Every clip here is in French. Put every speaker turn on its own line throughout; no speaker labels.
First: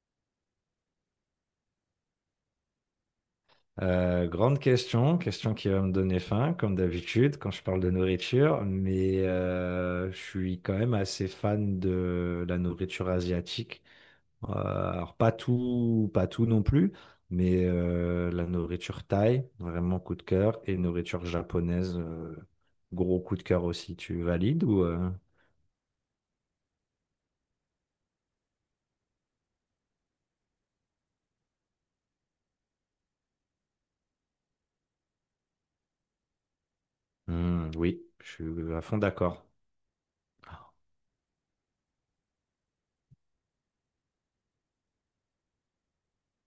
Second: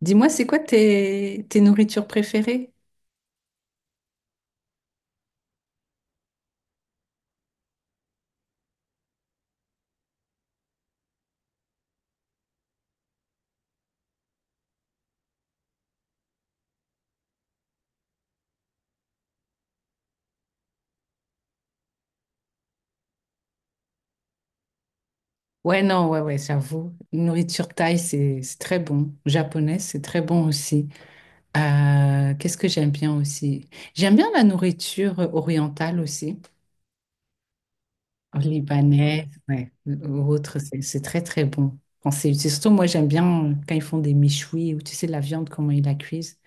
Dis-moi, c'est quoi tes nourritures préférées?
Grande question, question qui va me donner faim, comme d'habitude, quand je parle de nourriture, mais je suis quand même assez fan de la nourriture asiatique. Euh, alors pas tout non plus, mais la nourriture thaï, vraiment coup de cœur, et nourriture japonaise, gros coup de cœur aussi. Tu valides ou
Ouais, non, ouais, ouais, j'avoue. Nourriture thaï, c'est très bon. Japonaise, c'est très bon aussi. Qu'est-ce que j'aime bien aussi? J'aime bien la nourriture orientale aussi.
Hmm, oui, je suis à fond
Libanais,
d'accord.
ouais, ou autre, c'est très, très bon. Quand c'est surtout, moi, j'aime bien quand ils font des méchouis, ou tu sais, la viande, comment ils la cuisent.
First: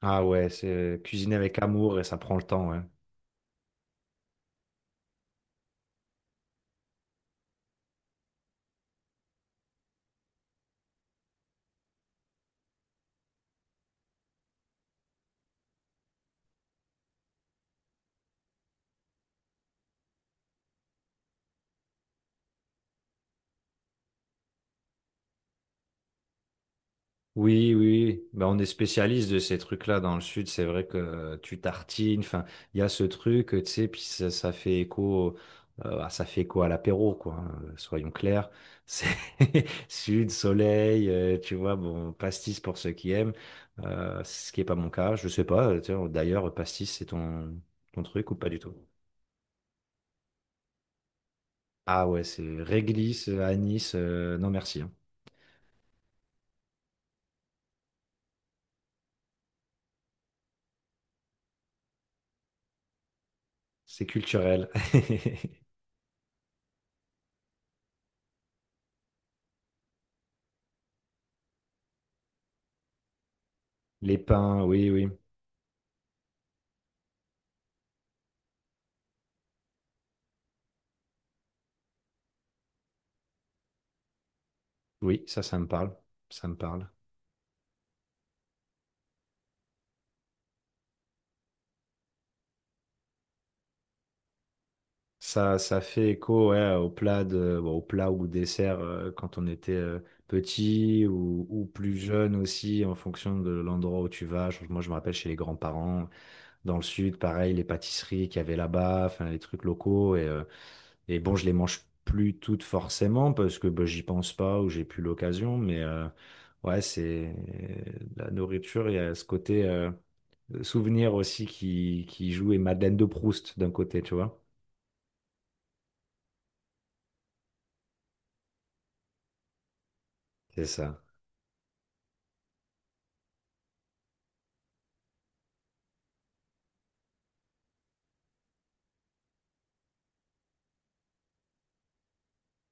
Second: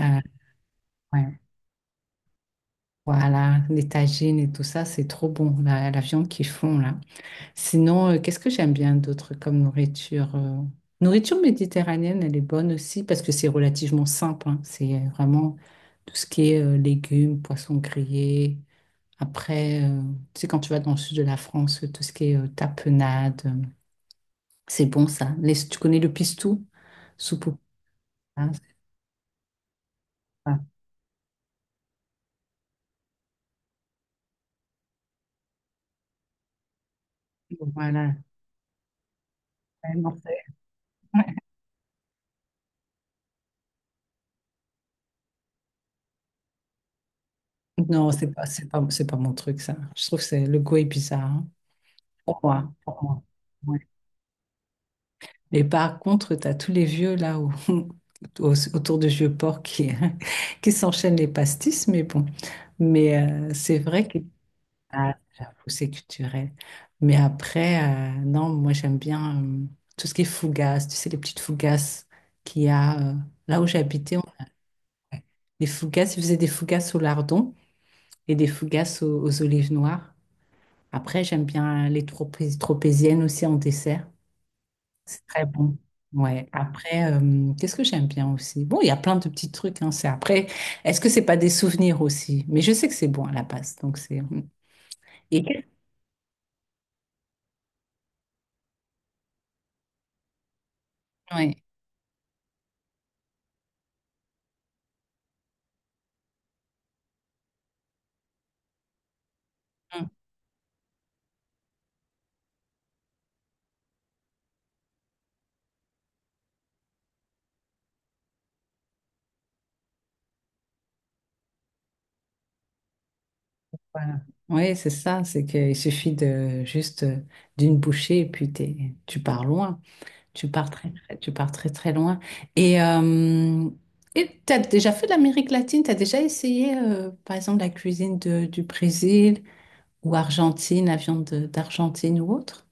Euh,
Ah ouais, c'est cuisiner
ouais,
avec amour et ça prend le temps, ouais.
voilà, les tagines et tout ça, c'est trop bon, la viande qu'ils font là. Sinon, qu'est-ce que j'aime bien d'autre comme nourriture? Nourriture méditerranéenne, elle est bonne aussi parce que c'est relativement simple, hein. C'est vraiment tout ce qui est légumes, poissons grillés. Après, tu sais, quand tu vas dans le sud de la France, tout ce qui est tapenade, c'est bon ça. Tu connais le pistou? Soupe au
Oui, oui, oui. Ben
hein,
on
c'est
est spécialiste de ces trucs-là dans le sud. C'est
pas-
vrai que tu tartines, enfin, il y a ce truc, tu sais, puis ça fait écho, ça fait écho à l'apéro, quoi. Hein,
bon,
soyons
voilà.
clairs, c'est
Ouais, non,
sud, soleil, tu vois, bon, pastis pour ceux qui aiment, ce qui est pas mon cas. Je sais pas. Tiens, d'ailleurs, pastis, c'est ton
non,
truc ou pas du tout?
c'est pas mon truc, ça. Je trouve que c'est, le goût est bizarre, hein.
Ah ouais, c'est
Pour moi.
réglisse, anis, non merci. Hein.
Mais par contre, tu as tous les vieux là autour de vieux porcs qui, qui s'enchaînent les pastis, mais bon. Mais c'est vrai
C'est
que
culturel.
ah, j'avoue, c'est culturel. Mais après, non, moi j'aime bien tout ce qui est fougasse, tu sais, les petites fougasses qu'il y a là où
Les
j'habitais.
pains, oui, oui.
Les fougasses, ils faisaient des fougasses au lardon et des fougasses aux olives noires. Après, j'aime bien les tropéziennes aussi en dessert.
Oui,
C'est
ça,
très
ça me
bon.
parle.
Ouais.
Ça me parle.
Après, qu'est-ce que j'aime bien aussi? Bon, il y a plein de petits trucs, hein, c'est après. Est-ce que c'est pas des souvenirs aussi? Mais je sais que c'est bon à la base, donc c'est. Mmh. Et
Ça, ça fait écho ouais, au plat de, bon, au plat ou dessert quand on était petit
ouais.
ou plus jeune aussi, en fonction de l'endroit où tu vas. Moi, je me rappelle chez les grands-parents, dans le sud, pareil, les pâtisseries qu'il y avait là-bas, enfin, les trucs
Hum,
locaux. Et bon, je les mange plus toutes forcément parce que bah, j'y pense pas ou j'ai plus l'occasion. Mais ouais, c'est la nourriture, il y a ce côté. Souvenir aussi qui joue et Madeleine de Proust d'un côté, tu
voilà.
vois.
Ouais, c'est ça, c'est qu'il suffit de juste d'une bouchée et puis tu pars loin, tu
C'est
pars
ça.
tu pars très très loin. Et euh, et t'as déjà fait l'Amérique latine? T'as déjà essayé, par exemple, la cuisine du Brésil ou Argentine, la viande d'Argentine ou autre?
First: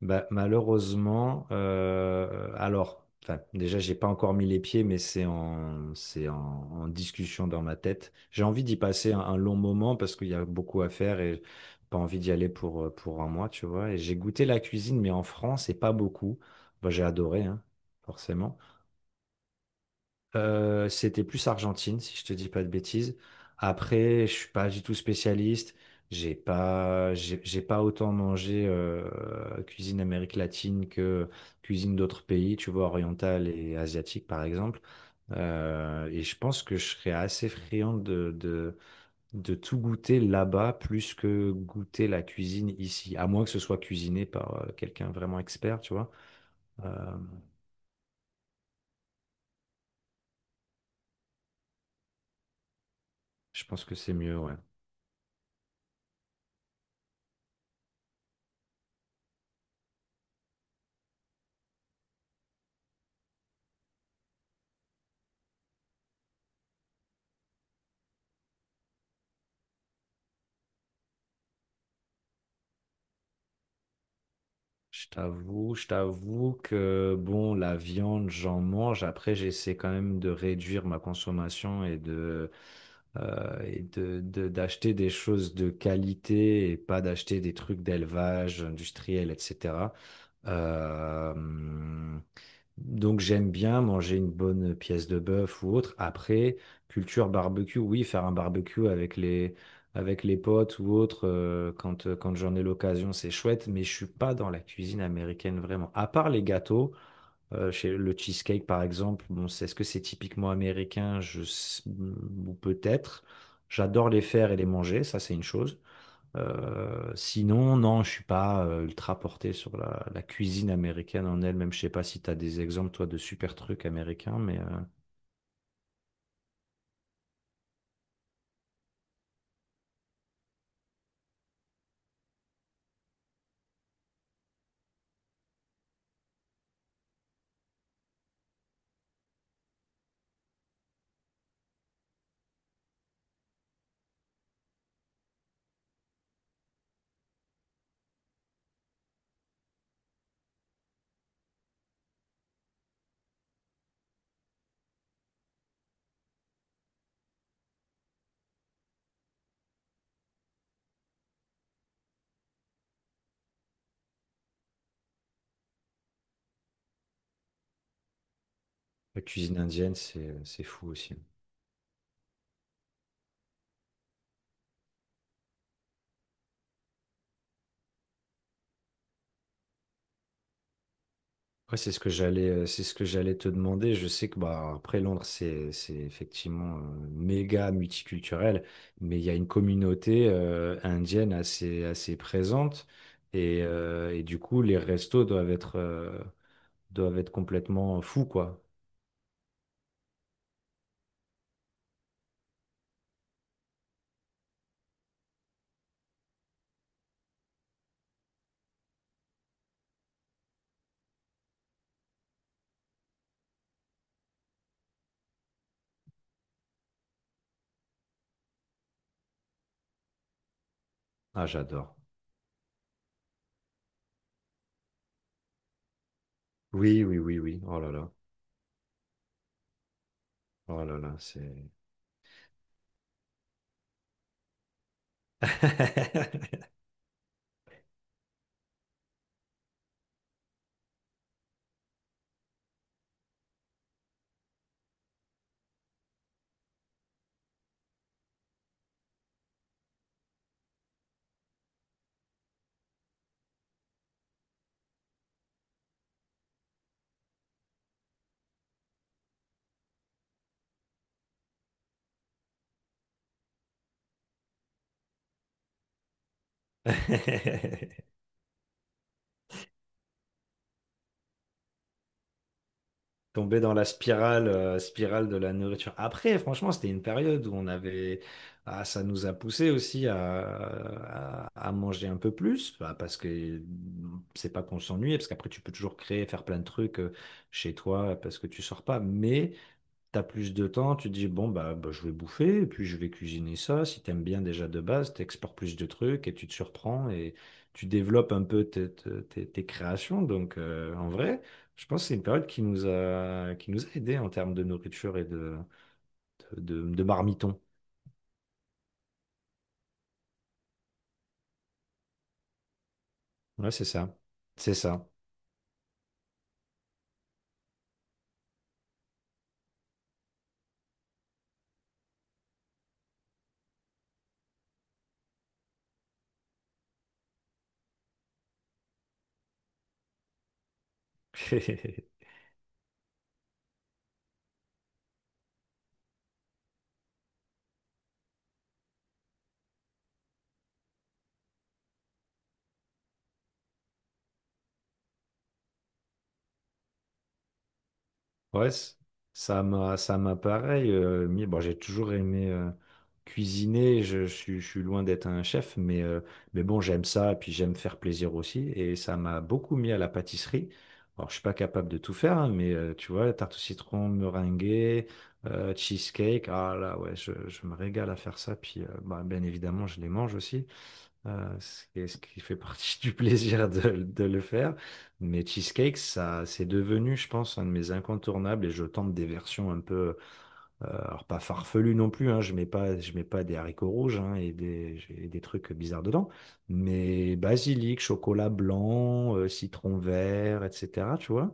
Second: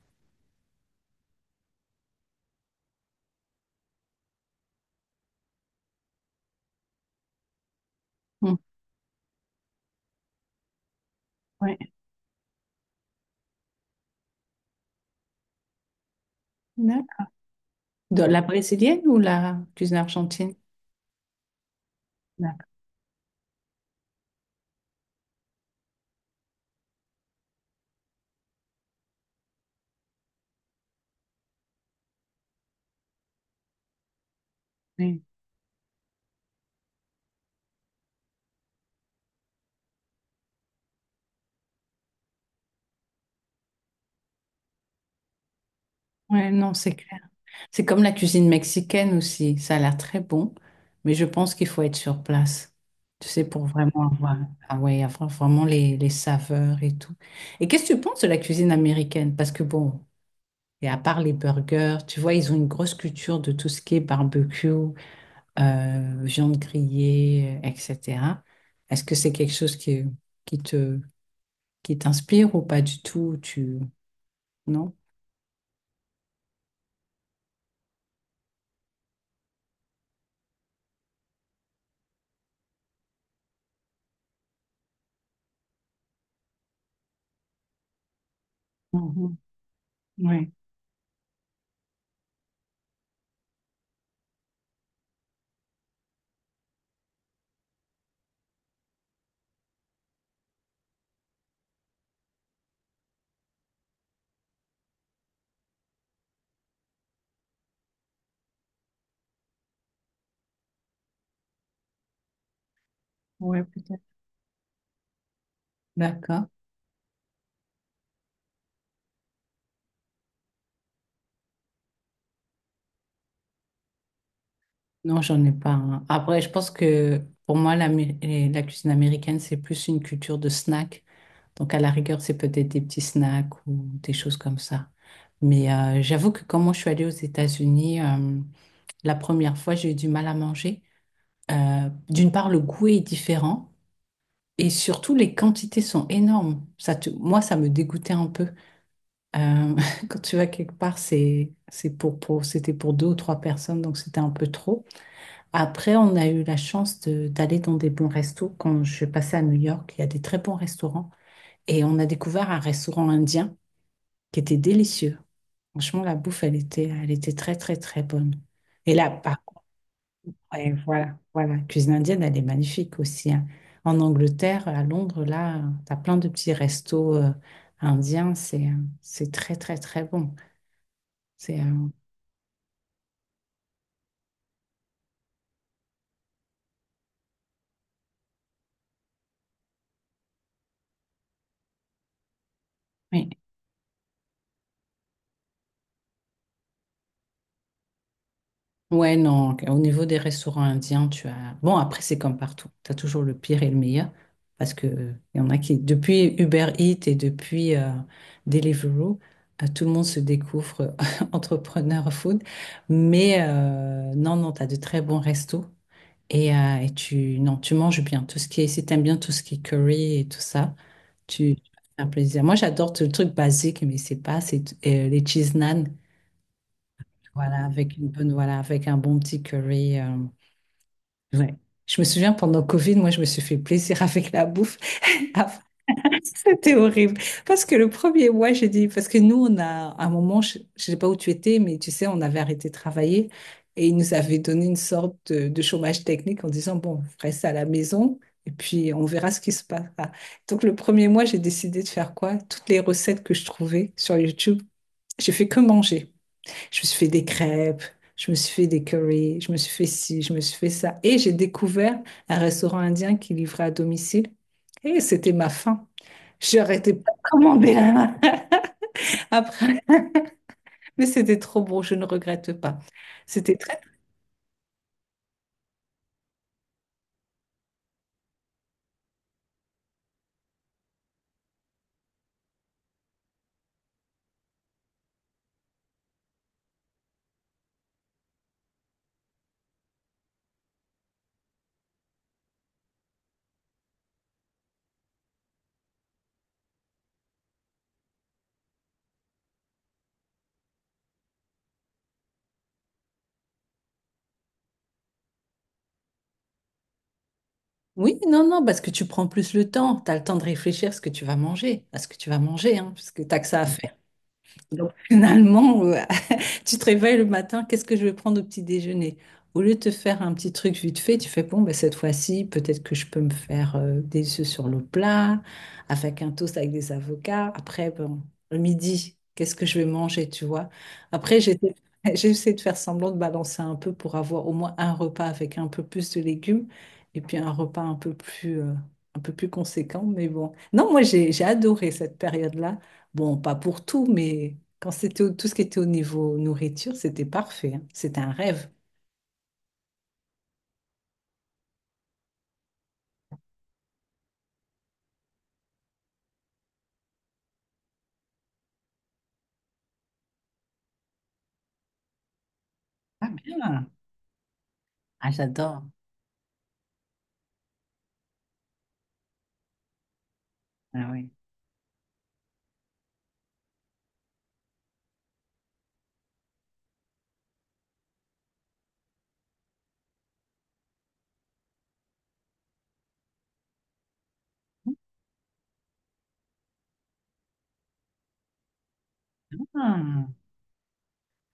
Bah, malheureusement, alors, enfin, déjà, j'ai pas encore mis les pieds, mais c'est en, en discussion dans ma tête. J'ai
Mmh.
envie d'y passer un long moment parce qu'il y a beaucoup à faire et
Ouais,
pas envie d'y aller pour un mois, tu vois. Et j'ai goûté la cuisine, mais en France, et pas beaucoup. Bah, j'ai
d'accord.
adoré, hein,
Dans la
forcément.
brésilienne ou la cuisine argentine?
C'était plus Argentine, si je te dis pas
D'accord.
de bêtises. Après, je suis pas du tout spécialiste. J'ai pas autant mangé cuisine Amérique latine que cuisine d'autres pays, tu vois, orientale et asiatique par exemple.
Oui.
Et je pense que je serais assez friand de tout goûter là-bas plus que goûter la cuisine ici, à moins que ce soit cuisiné par quelqu'un vraiment expert, tu vois.
Ouais, non, c'est
Euh,
clair. C'est comme la cuisine mexicaine aussi. Ça a l'air très bon, mais je pense qu'il faut être sur place. Tu sais,
je
pour
pense que
vraiment
c'est
avoir,
mieux, ouais.
ah ouais, avoir vraiment les saveurs et tout. Et qu'est-ce que tu penses de la cuisine américaine? Parce que bon, et à part les burgers, tu vois, ils ont une grosse culture de tout ce qui est barbecue, viande grillée, etc. Est-ce que c'est quelque chose qui te, qui t'inspire ou pas du tout? Tu... Non?
Je t'avoue que bon, la viande, j'en mange. Après, j'essaie quand même de réduire ma consommation et de d'acheter des choses de qualité et pas d'acheter des trucs d'élevage industriel,
Mhm.
etc.
Ouais,
Euh, donc j'aime bien manger une bonne pièce de bœuf ou autre. Après, culture barbecue, oui, faire un barbecue avec les potes ou autre, quand j'en ai l'occasion, c'est chouette, mais je suis pas dans la cuisine américaine vraiment. À part les gâteaux, chez le cheesecake par exemple, bon, est-ce que c'est typiquement américain? Ou peut-être.
ouais, peut-être.
J'adore les faire et les manger, ça c'est une chose.
D'accord.
Sinon, non, je suis pas ultra porté sur la cuisine américaine en elle-même. Je sais pas si tu as des exemples, toi, de super trucs américains, mais
Non, j'en ai pas, hein. Après, je pense que pour moi, la, et la cuisine américaine, c'est plus une culture de snack. Donc, à la rigueur, c'est peut-être des petits snacks ou des choses comme ça. Mais j'avoue que quand moi, je suis allée aux États-Unis, la première fois, j'ai eu du mal à manger. D'une part, le goût est différent et surtout, les quantités sont énormes. Moi, ça me dégoûtait un peu. Euh, quand tu vas quelque part, c'était pour deux ou trois personnes, donc c'était un peu trop. Après, on a eu la chance d'aller dans des bons restos. Quand je suis passée à New York, il y a des très bons restaurants. Et on a découvert un restaurant indien qui était délicieux. Franchement, la bouffe, elle était très bonne. Et là,
la
par
cuisine
contre,
indienne, c'est
ouais,
fou aussi.
voilà, la cuisine indienne, elle est magnifique aussi, hein. En Angleterre, à Londres, là, tu as plein de petits restos indiens. C'est très, très, très bon. C'est,
Après,
euh,
c'est ce que j'allais te demander. Je sais que bah après Londres, c'est effectivement méga multiculturel, mais il y a une communauté indienne assez présente
oui.
et du coup, les restos doivent être complètement fous, quoi.
Ouais, non, au niveau des restaurants indiens, tu as... Bon, après, c'est comme partout. Tu as toujours le pire et le meilleur. Parce que il y en a qui, depuis Uber Eats et depuis Deliveroo, tout le monde se découvre entrepreneur food. Mais non, non, tu as de très bons restos. Et tu, non, tu manges bien. Tout ce qui est, si t'aimes bien tout ce qui est curry et tout ça,
Ah,
tu
j'adore.
as un plaisir. Moi, j'adore le truc basique, mais c'est pas, c'est les cheese naan.
Oui, oui, oui, oui. Oh là là.
Voilà, avec un bon petit curry.
Oh là là,
Ouais.
c'est...
Je me souviens pendant Covid, moi je me suis fait plaisir avec la bouffe. Après, c'était horrible. Parce que le premier mois, j'ai dit, parce que nous, on a à un moment, je ne sais pas où tu étais, mais tu sais, on avait arrêté de travailler et ils nous avaient donné une sorte de chômage technique en disant, bon, vous ça à la maison et puis on verra ce qui se passe. Donc le premier mois, j'ai décidé de faire quoi? Toutes les recettes que je trouvais sur YouTube, j'ai fait que manger. Je me suis fait des crêpes, je me suis fait des curry, je me suis fait ci, je me suis fait ça. Et j'ai découvert un restaurant indien qui livrait à domicile. Et c'était ma faim. J'ai arrêté pas de commander là, après. Mais c'était trop bon, je ne regrette pas. C'était
Tomber dans
très...
la spirale, spirale de la nourriture. Après, franchement, c'était une période où on avait... Ah, ça nous a poussé aussi à manger un peu plus, bah, parce que c'est pas qu'on s'ennuie, parce qu'après, tu peux toujours créer, faire plein de trucs chez toi, parce que tu sors pas. Mais... T'as plus de temps, tu dis, bon, bah, je vais bouffer, et puis je vais cuisiner ça. Si t'aimes bien déjà de base, t'exportes plus de trucs et tu te surprends et tu développes un peu tes créations. Donc, en vrai, je pense que c'est une période qui nous a aidés en termes de nourriture et de, de marmiton.
Oui, non, non, parce que tu prends plus le temps. Tu as le temps de réfléchir à ce que tu vas manger, à ce que tu vas manger, hein, parce que tu que ça à
Ouais, c'est
faire.
ça. C'est
Donc
ça.
finalement, tu te réveilles le matin, qu'est-ce que je vais prendre au petit déjeuner? Au lieu de te faire un petit truc vite fait, tu fais, bon, ben, cette fois-ci, peut-être que je peux me faire des œufs sur le plat, avec un toast avec des avocats. Après, bon, le midi, qu'est-ce que je vais manger, tu vois? Après, j'essaie de faire semblant de balancer un peu pour avoir au moins un repas avec un peu plus de légumes et puis un repas un peu plus conséquent. Mais bon, non, moi, j'ai adoré cette période-là. Bon, pas pour tout, mais quand c'était tout ce qui était au niveau nourriture, c'était parfait, hein. C'était un rêve.
Ouais, ça m'a pareil. Mis, bon, j'ai toujours aimé cuisiner. Je suis loin d'être un chef, mais bon, j'aime ça. Et puis j'aime faire plaisir aussi. Et ça m'a beaucoup mis à la pâtisserie. Alors, je suis pas capable de tout faire, hein, mais tu
Ah
vois, tarte au
bien.
citron, meringuée,
Ah, j'adore.
cheesecake. Ah là, ouais, je me régale à faire ça. Puis, bien évidemment, je les mange aussi.
Ah oui.
C'est ce qui fait partie du plaisir de le faire. Mais cheesecake, ça, c'est devenu, je pense, un de mes incontournables et je tente des versions un peu, alors pas farfelues non plus, hein, je mets pas des haricots rouges hein, et des, j'ai des trucs bizarres dedans, mais basilic, chocolat blanc, citron
Ah.
vert, etc. Tu vois,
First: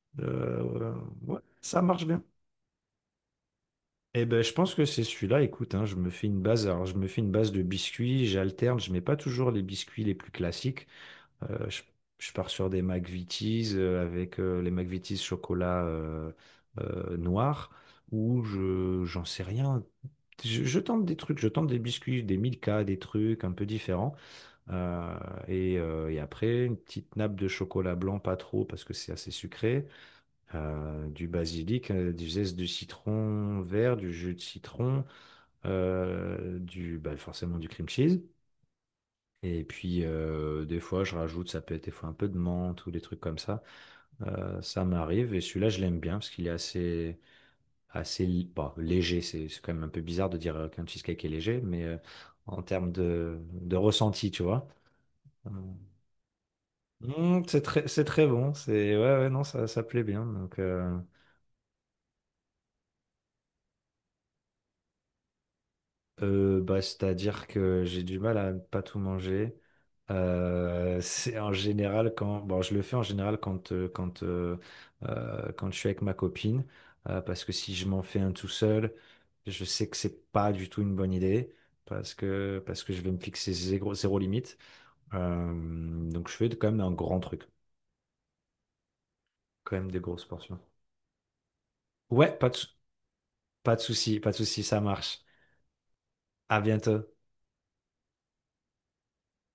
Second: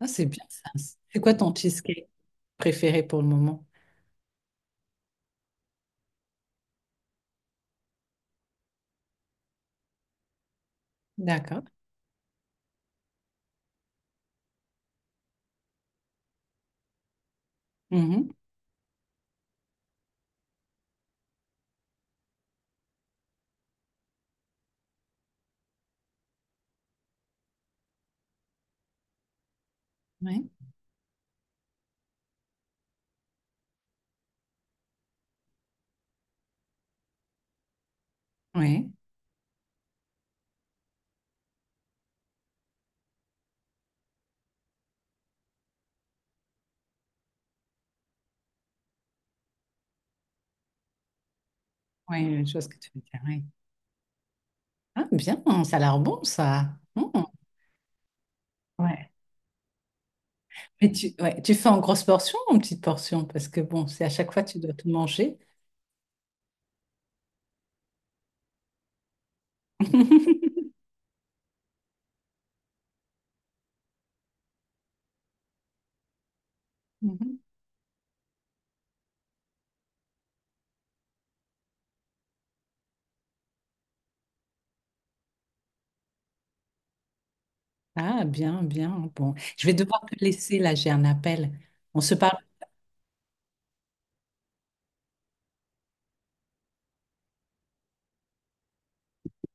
Ah, c'est bien ça.
Euh,
C'est quoi
ouais,
ton
ça marche
cheesecake
bien.
préféré pour le moment?
Eh ben, je pense que c'est celui-là. Écoute, hein, je me fais une base. Alors, je me fais une base de biscuits. J'alterne. Je mets pas toujours les biscuits les plus classiques.
D'accord.
Euh, je, je pars sur des McVitie's avec les McVitie's chocolat noir
Mhm.
ou je j'en sais rien. Je tente des trucs, je tente des biscuits, des Milka, des trucs un peu différents. Euh, et après, une petite nappe de chocolat blanc, pas trop parce que c'est assez sucré.
Oui,
Du basilic, du zeste de citron vert, du jus de citron, bah, forcément du cream cheese.
oui,
Et puis, des fois, je rajoute, ça peut être des fois un peu de menthe ou des trucs comme ça. Ça m'arrive. Et celui-là, je l'aime bien parce qu'il est assez, bon, léger. C'est quand même un peu bizarre de dire qu'un cheesecake est léger, mais
oui, je vois
en
ce que tu
termes
veux dire. Oui.
de ressenti, tu vois.
Ah, bien,
Euh,
ça a l'air bon, ça. Mhm.
c'est très bon. C'est, ouais,
Ouais.
ouais, non, ça plaît bien. Donc,
Mais tu, ouais, tu fais en grosse portion ou en petite portion? Parce que bon, c'est à chaque fois tu dois tout manger.
Bah, c'est-à-dire que j'ai du mal à ne pas tout manger. C'est en général quand, bon, je le fais en général quand quand je suis avec ma copine,
Mhm.
parce que si je m'en fais un tout seul, je sais que c'est pas du tout une bonne idée, parce que je vais me fixer zéro limite. Euh, donc je fais quand même un grand truc,
Ah, bien, bien. Bon, je vais
quand même des
devoir te
grosses
laisser
portions.
là, j'ai un appel. On se
Ouais,
parle.
pas de souci, pas de souci, ça marche. À bientôt.